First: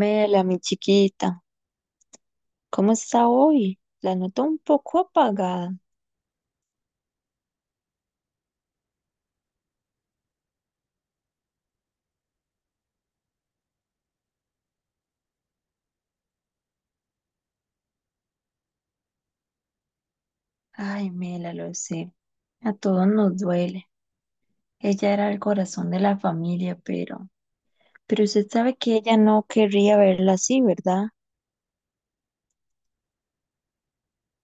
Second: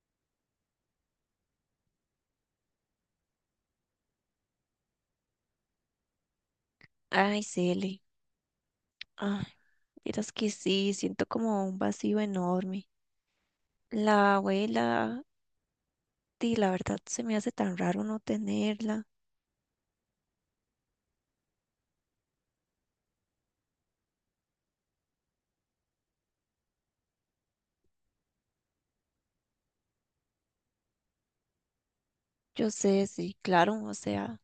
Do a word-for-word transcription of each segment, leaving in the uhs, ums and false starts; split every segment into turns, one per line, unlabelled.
Mela, mi chiquita, ¿cómo está hoy? La noto un poco apagada.
Ay, Cele. Ay, miras que sí, siento como un vacío enorme. La abuela, di, la verdad se me hace tan raro no tenerla.
Ay, Mela, lo sé. A todos nos duele. Ella era el corazón de la familia, pero, pero usted sabe que ella no querría verla así, ¿verdad?
Yo sé, sí, claro, o sea,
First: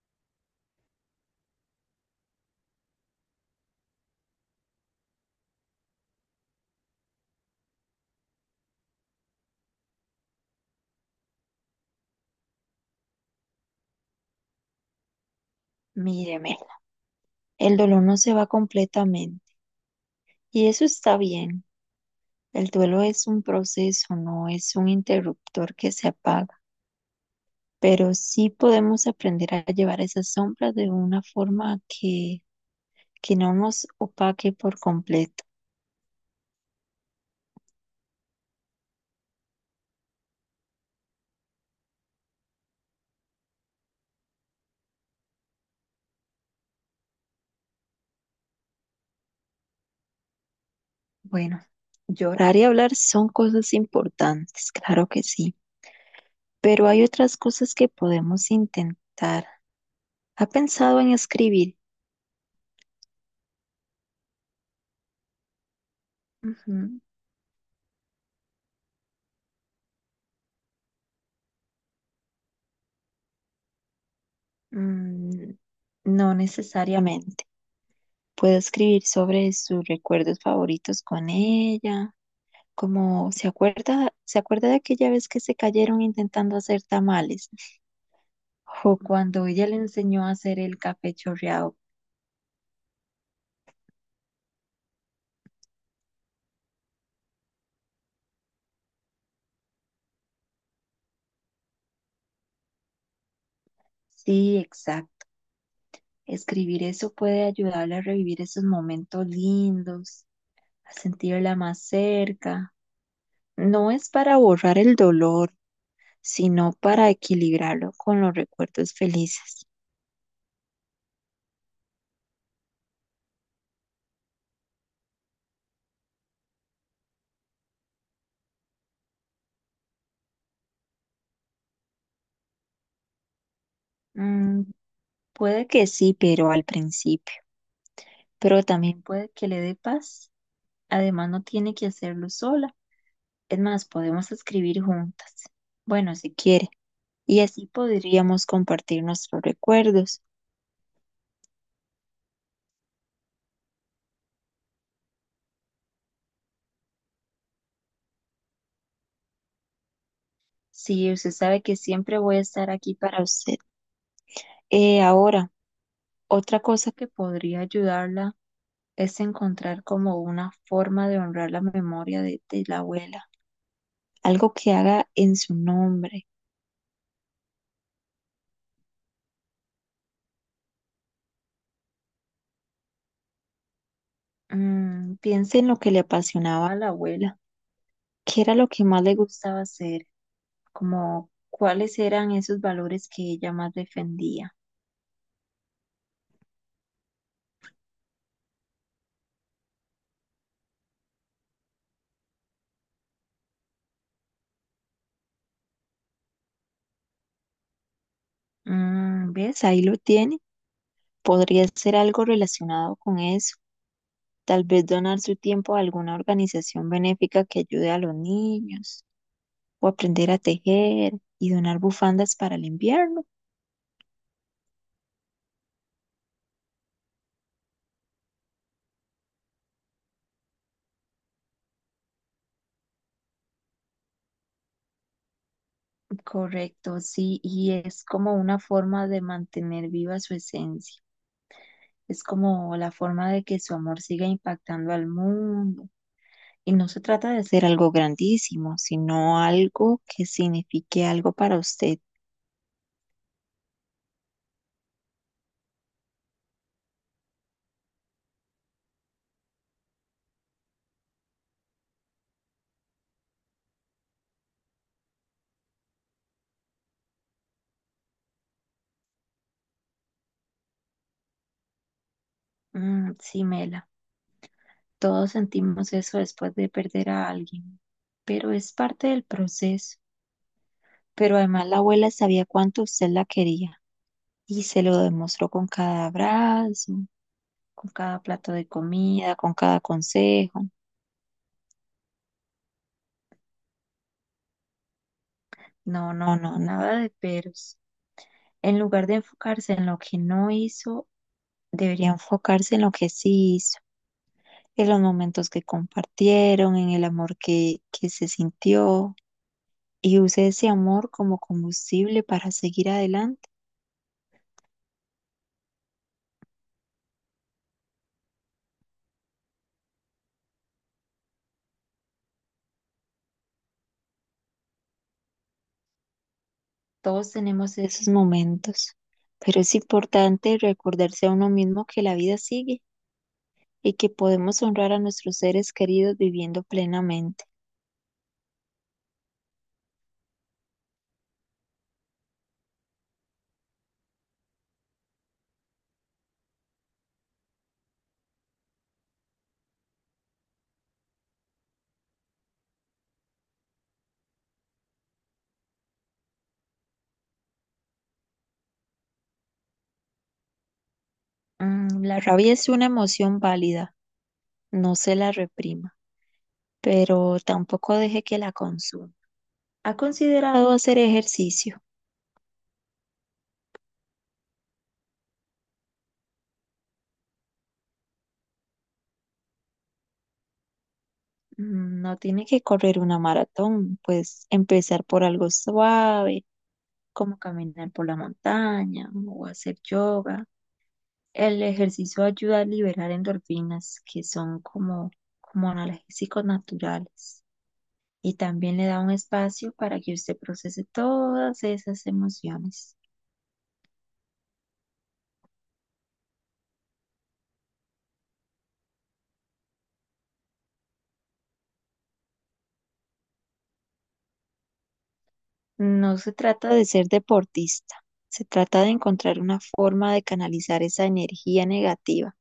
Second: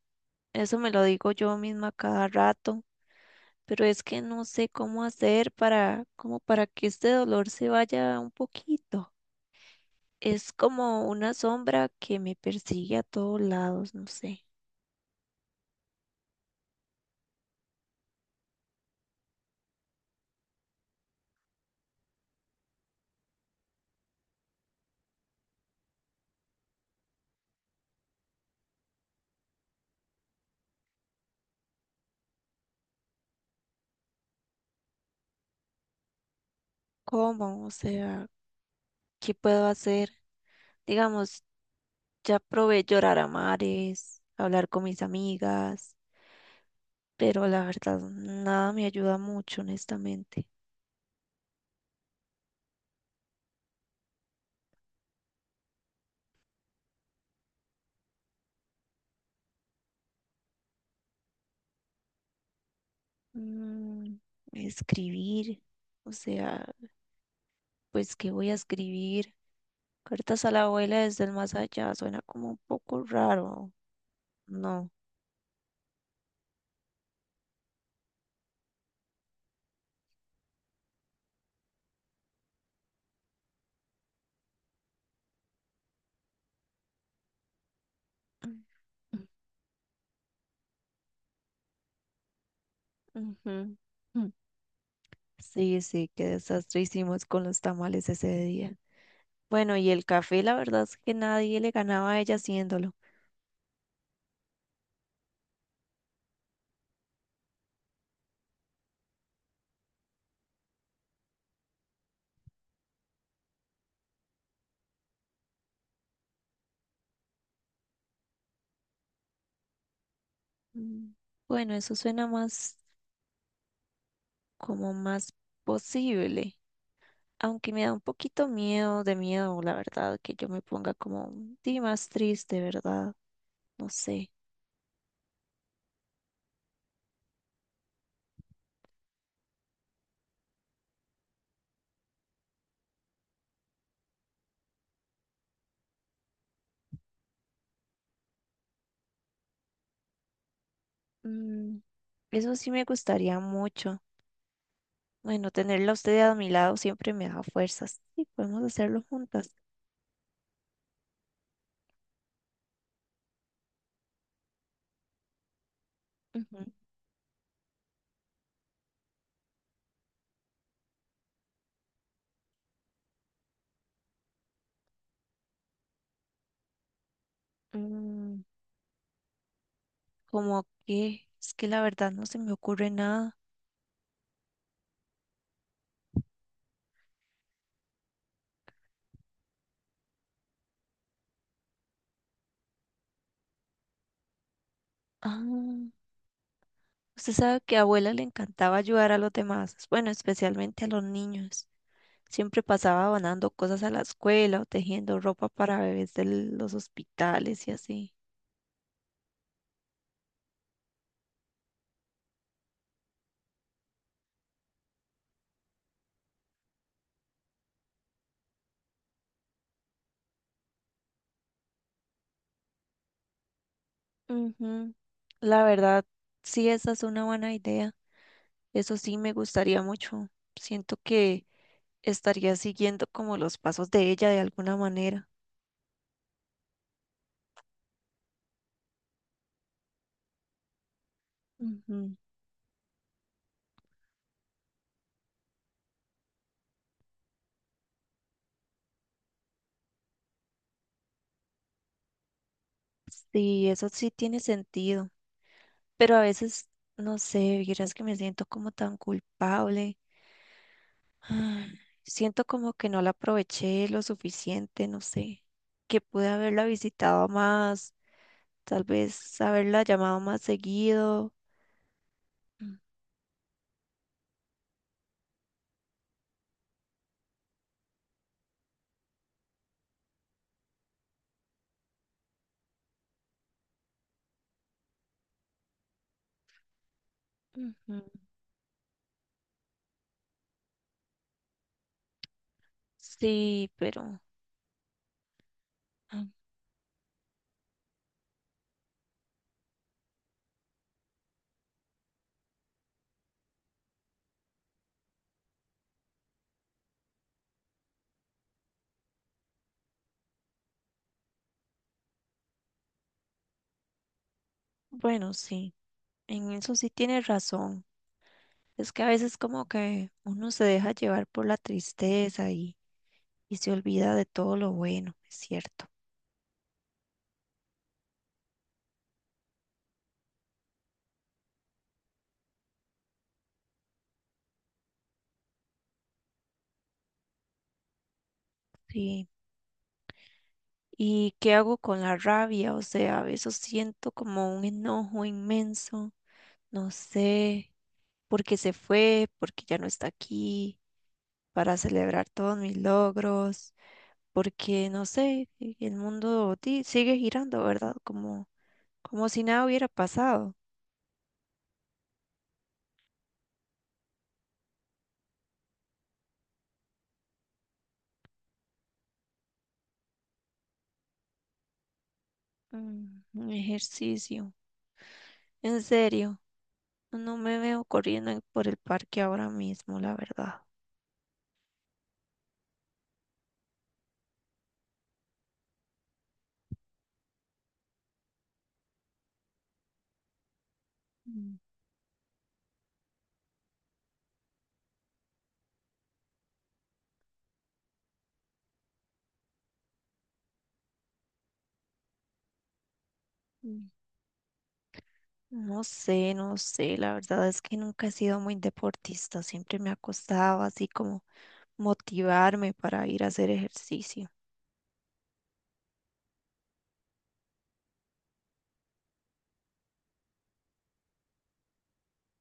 eso me lo digo yo misma cada rato, pero es que no sé cómo hacer para, como para que este dolor se vaya un poquito. Es como una sombra que me persigue a todos lados, no sé.
Mire, Mela, el dolor no se va completamente. Y eso está bien. El duelo es un proceso, no es un interruptor que se apaga. Pero sí podemos aprender a llevar esas sombras de una forma que que no nos opaque por completo.
¿Cómo? O sea, ¿qué puedo hacer? Digamos, ya probé llorar a mares, hablar con mis amigas, pero la verdad nada me ayuda mucho, honestamente.
Bueno, llorar y hablar son cosas importantes, claro que sí, pero hay otras cosas que podemos intentar. ¿Ha pensado en escribir?
Mm, escribir, o sea,
Ujú,
pues ¿qué voy a escribir? Cartas a la abuela desde el más allá, suena como un poco raro, ¿no?
mm, no necesariamente. Puedo escribir sobre sus recuerdos favoritos con ella, como se acuerda, se acuerda de aquella vez que se cayeron intentando hacer tamales, o cuando ella le enseñó a hacer el café chorreado.
Ujú. Mm. Sí, sí, qué desastre hicimos con los tamales ese día. Bueno, y el café, la verdad es que nadie le ganaba a ella haciéndolo.
Sí, exacto. Escribir eso puede ayudarle a revivir esos momentos lindos, a sentirla más cerca. No es para borrar el dolor, sino para equilibrarlo con los recuerdos felices.
Mm. Bueno, eso suena más como más posible, aunque me da un poquito miedo, de miedo, la verdad, que yo me ponga como sí, más triste, ¿verdad? No sé.
Mm, puede que sí, pero al principio. Pero también puede que le dé paz. Además, no tiene que hacerlo sola. Es más, podemos escribir juntas. Bueno, si quiere. Y así podríamos compartir nuestros recuerdos.
Mm, eso sí me gustaría mucho. Bueno, tenerla a usted a mi lado siempre me da fuerzas. Sí, podemos hacerlo juntas.
Sí, usted sabe que siempre voy a estar aquí para usted. Eh, ahora,
Ujú.
otra cosa que podría ayudarla es encontrar como una forma de honrar la memoria de, de la abuela, algo que haga en su nombre.
Mm, ¿como qué? Es que la verdad no se me ocurre nada.
Mm, piense en lo que le apasionaba a la abuela, qué era lo que más le gustaba hacer, como cuáles eran esos valores que ella más defendía.
Ah, usted sabe que a abuela le encantaba ayudar a los demás, bueno, especialmente a los niños. Siempre pasaba donando cosas a la escuela o tejiendo ropa para bebés de los hospitales y así.
Mm, ¿ves? Ahí lo tiene. Podría ser algo relacionado con eso. Tal vez donar su tiempo a alguna organización benéfica que ayude a los niños, o aprender a tejer y donar bufandas para el invierno.
Ujú. La verdad, sí, esa es una buena idea. Eso sí me gustaría mucho. Siento que estaría siguiendo como los pasos de ella de alguna manera.
Correcto, sí, y es como una forma de mantener viva su esencia.
Ujú.
Es como la forma de que su amor siga impactando al mundo. Y no se trata de hacer algo grandísimo, sino algo que signifique algo para usted.
Sí, eso sí tiene sentido. Pero a veces, no sé, vieras que me siento como tan culpable. Ay, siento como que no la aproveché lo suficiente, no sé, que pude haberla visitado más, tal vez haberla llamado más seguido. Mm,
Mm, sí, Mela, todos sentimos eso después de perder a alguien, pero es parte del proceso. Pero además la abuela sabía cuánto usted la quería. Y se lo demostró con cada abrazo, con
ujú.
cada plato de comida, con cada consejo.
Sí, pero
No,
ah,
no, no, nada de peros. En lugar de enfocarse en lo que no hizo, debería enfocarse en lo que sí hizo, en los momentos que compartieron, en el amor que, que se sintió, y use ese amor como combustible para seguir adelante.
bueno, sí, en eso sí tienes razón. Es que a veces como que uno se deja llevar por la tristeza y, y se olvida de todo lo bueno, es cierto.
Todos tenemos esos momentos, pero es importante recordarse a uno mismo que la vida sigue y que podemos honrar a nuestros seres queridos viviendo plenamente.
Sí. ¿Y qué hago con la rabia? O sea, a veces siento como un enojo inmenso, no sé. Porque se fue, porque ya no está aquí, para celebrar todos mis logros, porque no sé, y el mundo di- sigue girando, ¿verdad? Como, como si nada hubiera pasado.
Mm, la Mm, rabia es una emoción válida, no se la reprima, pero tampoco deje que la consuma. ¿Ha considerado hacer ejercicio?
Mm, un ejercicio, en serio, no me veo corriendo en- por el parque ahora mismo, la verdad.
Mm, no tiene que correr una maratón, pues empezar por algo suave, como caminar por la montaña o hacer yoga.
Mm,
El ejercicio ayuda a liberar endorfinas, que son como, como analgésicos naturales, y también le da un espacio para que usted procese todas esas emociones.
mm, no sé, no sé, la verdad es que nunca he sido muy deportista, siempre me acostaba así como motivarme para ir a hacer ejercicio.
No se trata de ser deportista, se trata de encontrar una forma de canalizar esa energía negativa.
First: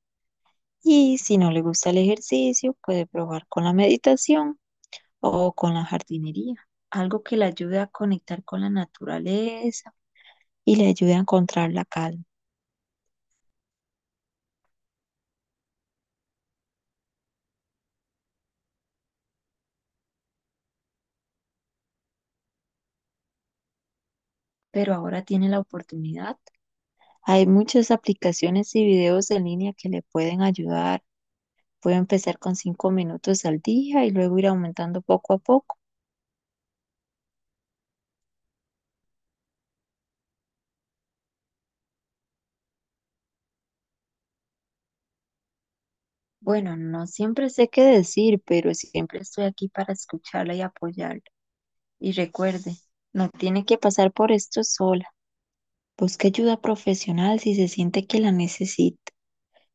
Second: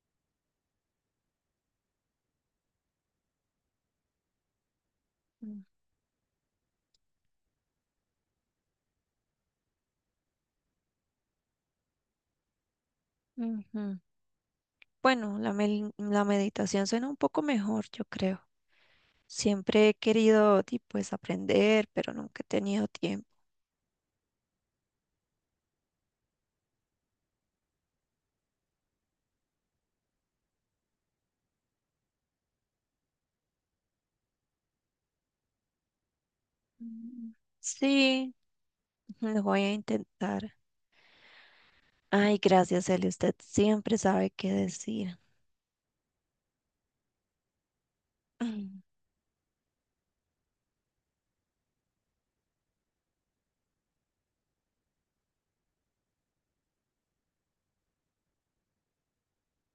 Y si no le gusta el ejercicio, puede probar con la meditación o
Mm,
con la jardinería, algo que le ayude a conectar con la naturaleza y le ayude a encontrar la calma.
ujú. Bueno, la, mel- la meditación suena un poco mejor, yo creo. Siempre he querido, di, pues, aprender, pero nunca he tenido tiempo.
Pero ahora tiene la oportunidad. Hay muchas aplicaciones y videos en línea que le pueden ayudar. Puedo empezar con cinco minutos al día y luego ir aumentando poco a poco.
Mm, sí, lo voy a intentar. Ay, gracias, Eli. Usted siempre sabe qué decir.
Bueno, no siempre sé qué decir, pero
Mm,
siempre estoy aquí para escucharla y apoyarla. Y recuerde, no tiene que pasar por esto sola. Busque ayuda profesional si se siente que la necesita.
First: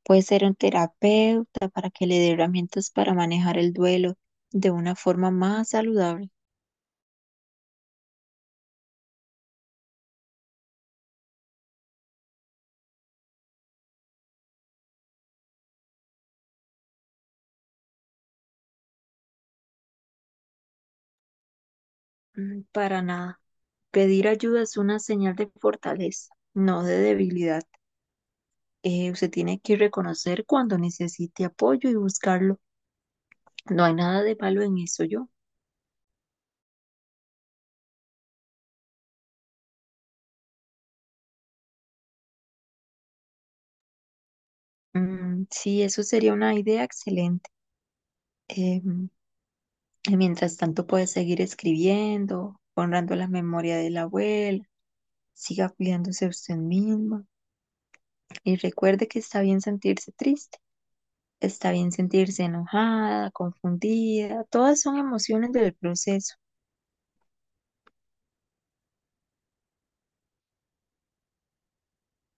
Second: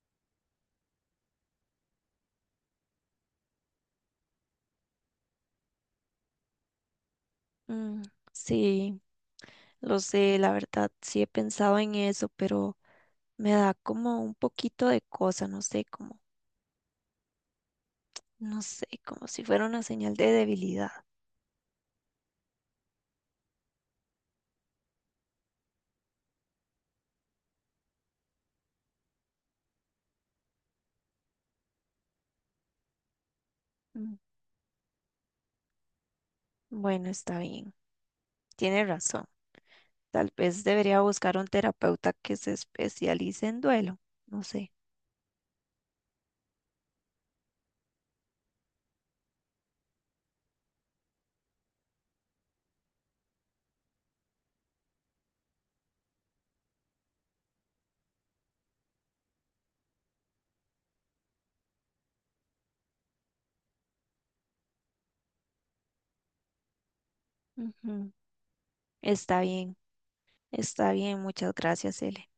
Puede ser un terapeuta para que le dé herramientas para manejar el duelo de una forma más saludable.
mm, sí, lo sé, la verdad, sí he pensado en eso, pero me da como un poquito de cosa, no sé, como, no sé, como si fuera una señal de debilidad.
Mm, para nada. Pedir ayuda es una señal de fortaleza, no de debilidad. Eh, usted tiene que reconocer cuando necesite apoyo y buscarlo. No hay
Mm,
nada de malo en eso, yo.
bueno, está bien, tiene razón. Tal vez debería buscar un terapeuta que se especialice en duelo, no sé.
Mm, sí, eso sería una idea excelente. Eh, y mientras tanto, puede seguir escribiendo, honrando la memoria de la abuela. Siga cuidándose usted misma y recuerde que está bien sentirse triste, está bien sentirse enojada, confundida. Todas son emociones del proceso.
Ujú, está bien, está bien, muchas gracias, Ele.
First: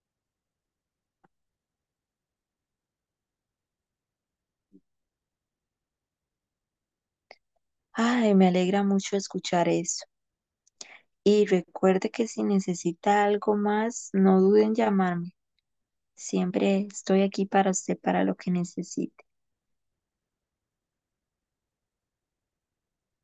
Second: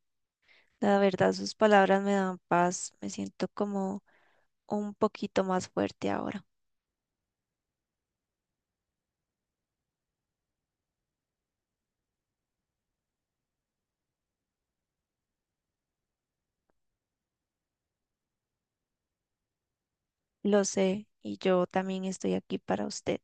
La verdad, sus palabras me dan paz, me siento como un poquito más fuerte ahora.
Ay, me alegra mucho escuchar eso. Y recuerde que si necesita algo más, no duden en llamarme. Siempre estoy aquí para usted, para lo que necesite.
Lo sé, y yo también estoy aquí para usted.